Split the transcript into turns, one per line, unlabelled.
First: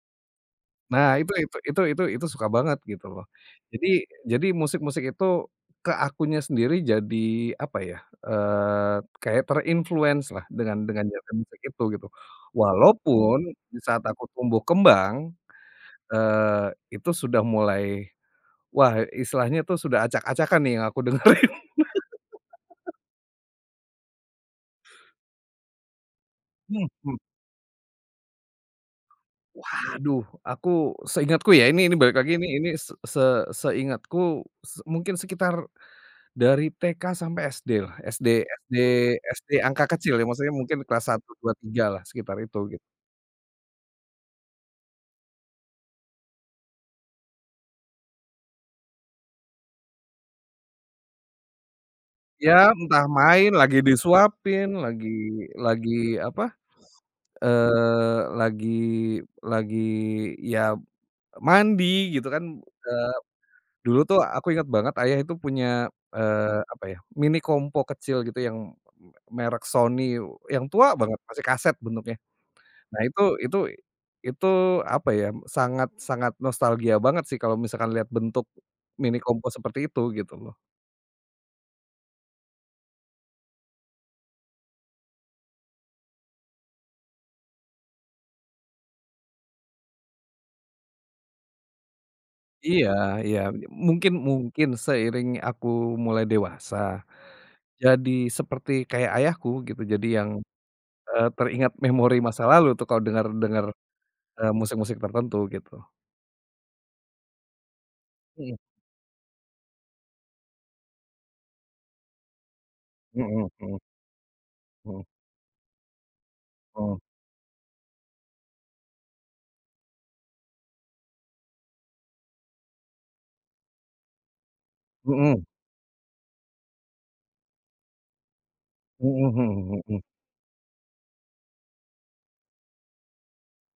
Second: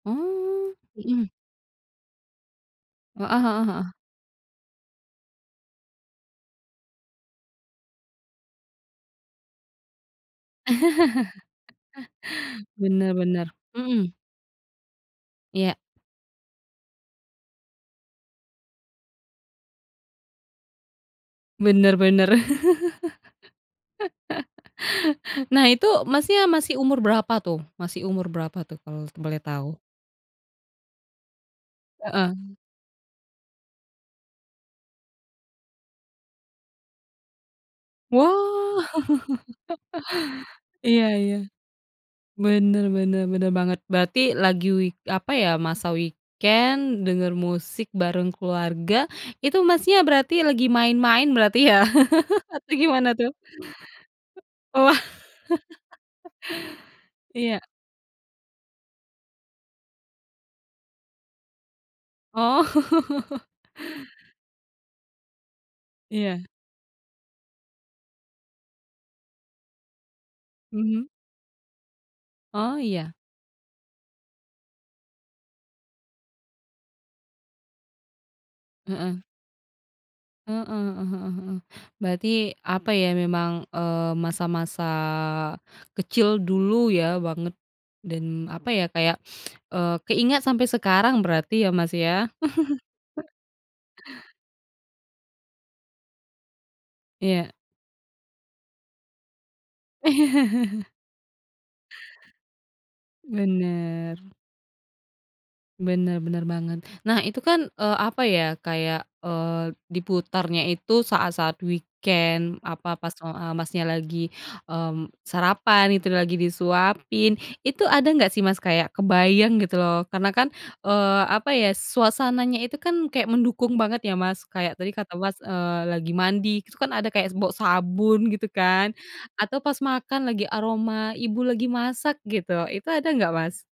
Mmm,
Nah
mhm.
itu itu itu itu itu itu suka banget gitu loh,
Heeh heeh
jadi
heeh.
jadi musik-musik itu ke akunya sendiri jadi apa ya, eee, kayak terinfluence lah dengan dengan genre musik itu gitu.
Bener bener,
Walaupun di saat
mhm.
aku tumbuh kembang,
Iya.
eee, itu sudah mulai, wah, istilahnya itu sudah acak-acakan nih yang aku dengerin.
Bener bener. Nah, itu, Masnya, masih
Mhm
umur
mhm.
berapa tuh? Masih umur berapa tuh kalau boleh tau?
Waduh, aku, seingatku ya. Ini ini balik lagi ini
Heeh.
ini s se seingatku s mungkin sekitar dari TK sampai SD lah. SD SD
Wah!
SD angka kecil ya, maksudnya mungkin kelas
Iya
satu
iya.
dua tiga lah sekitar itu, gitu.
Bener bener bener banget, berarti lagi week apa ya, masa weekend, denger musik bareng keluarga, itu Masnya berarti lagi main-main berarti ya?
Ya
Atau
entah
gimana tuh?
main, lagi disuapin,
Oalah,
lagi lagi apa,
iya.
eee, lagi lagi ya mandi gitu kan, eee,
Oh.
dulu tuh aku inget banget ayah itu punya,
Iya.
eee, apa ya, Mini Compo kecil gitu yang me merek Sony yang tua
Mhm.
banget, masih kaset bentuknya.
Oh,
Nah
iya.
itu itu itu apa ya sangat-sangat nostalgia banget sih kalau misalkan lihat bentuk Mini
Heeh.
Compo seperti itu gitu loh.
Heeh heeh heeh heeh, berarti apa ya, memang, eee, masa-masa kecil dulu ya, banget. Dan apa ya kayak keingat sampai sekarang berarti ya, Mas, ya?
Iya iya, me mungkin mungkin seiring aku mulai dewasa,
Iya.
jadi seperti kayak ayahku gitu, jadi yang, eee, teringat memori masa lalu tuh kalau dengar-dengar,
Bener.
eee, musik-musik tertentu gitu.
Bener bener banget. Nah, itu kan, eee, apa
Mhm.
ya? Kayak, eee, diputarnya itu saat-saat weekend, apa pas, eee,
Mhm
a Mas
mhm.
nya lagi,
Mhm.
mmm, sarapan, itu lagi
Mhm.
disuapin, itu ada enggak sih, Mas, kayak kebayang gitu loh, karena kan, eee, apa ya suasananya itu kan kayak mendukung banget ya, Mas, kayak tadi kata, Mas,
Mhm
eee, lagi mandi terus kan ada kayak bau sabun gitu kan
Mhm
atau pas
mhm mhm.
makan lagi aroma ibu lagi masak gitu, itu ada nggak, Mas?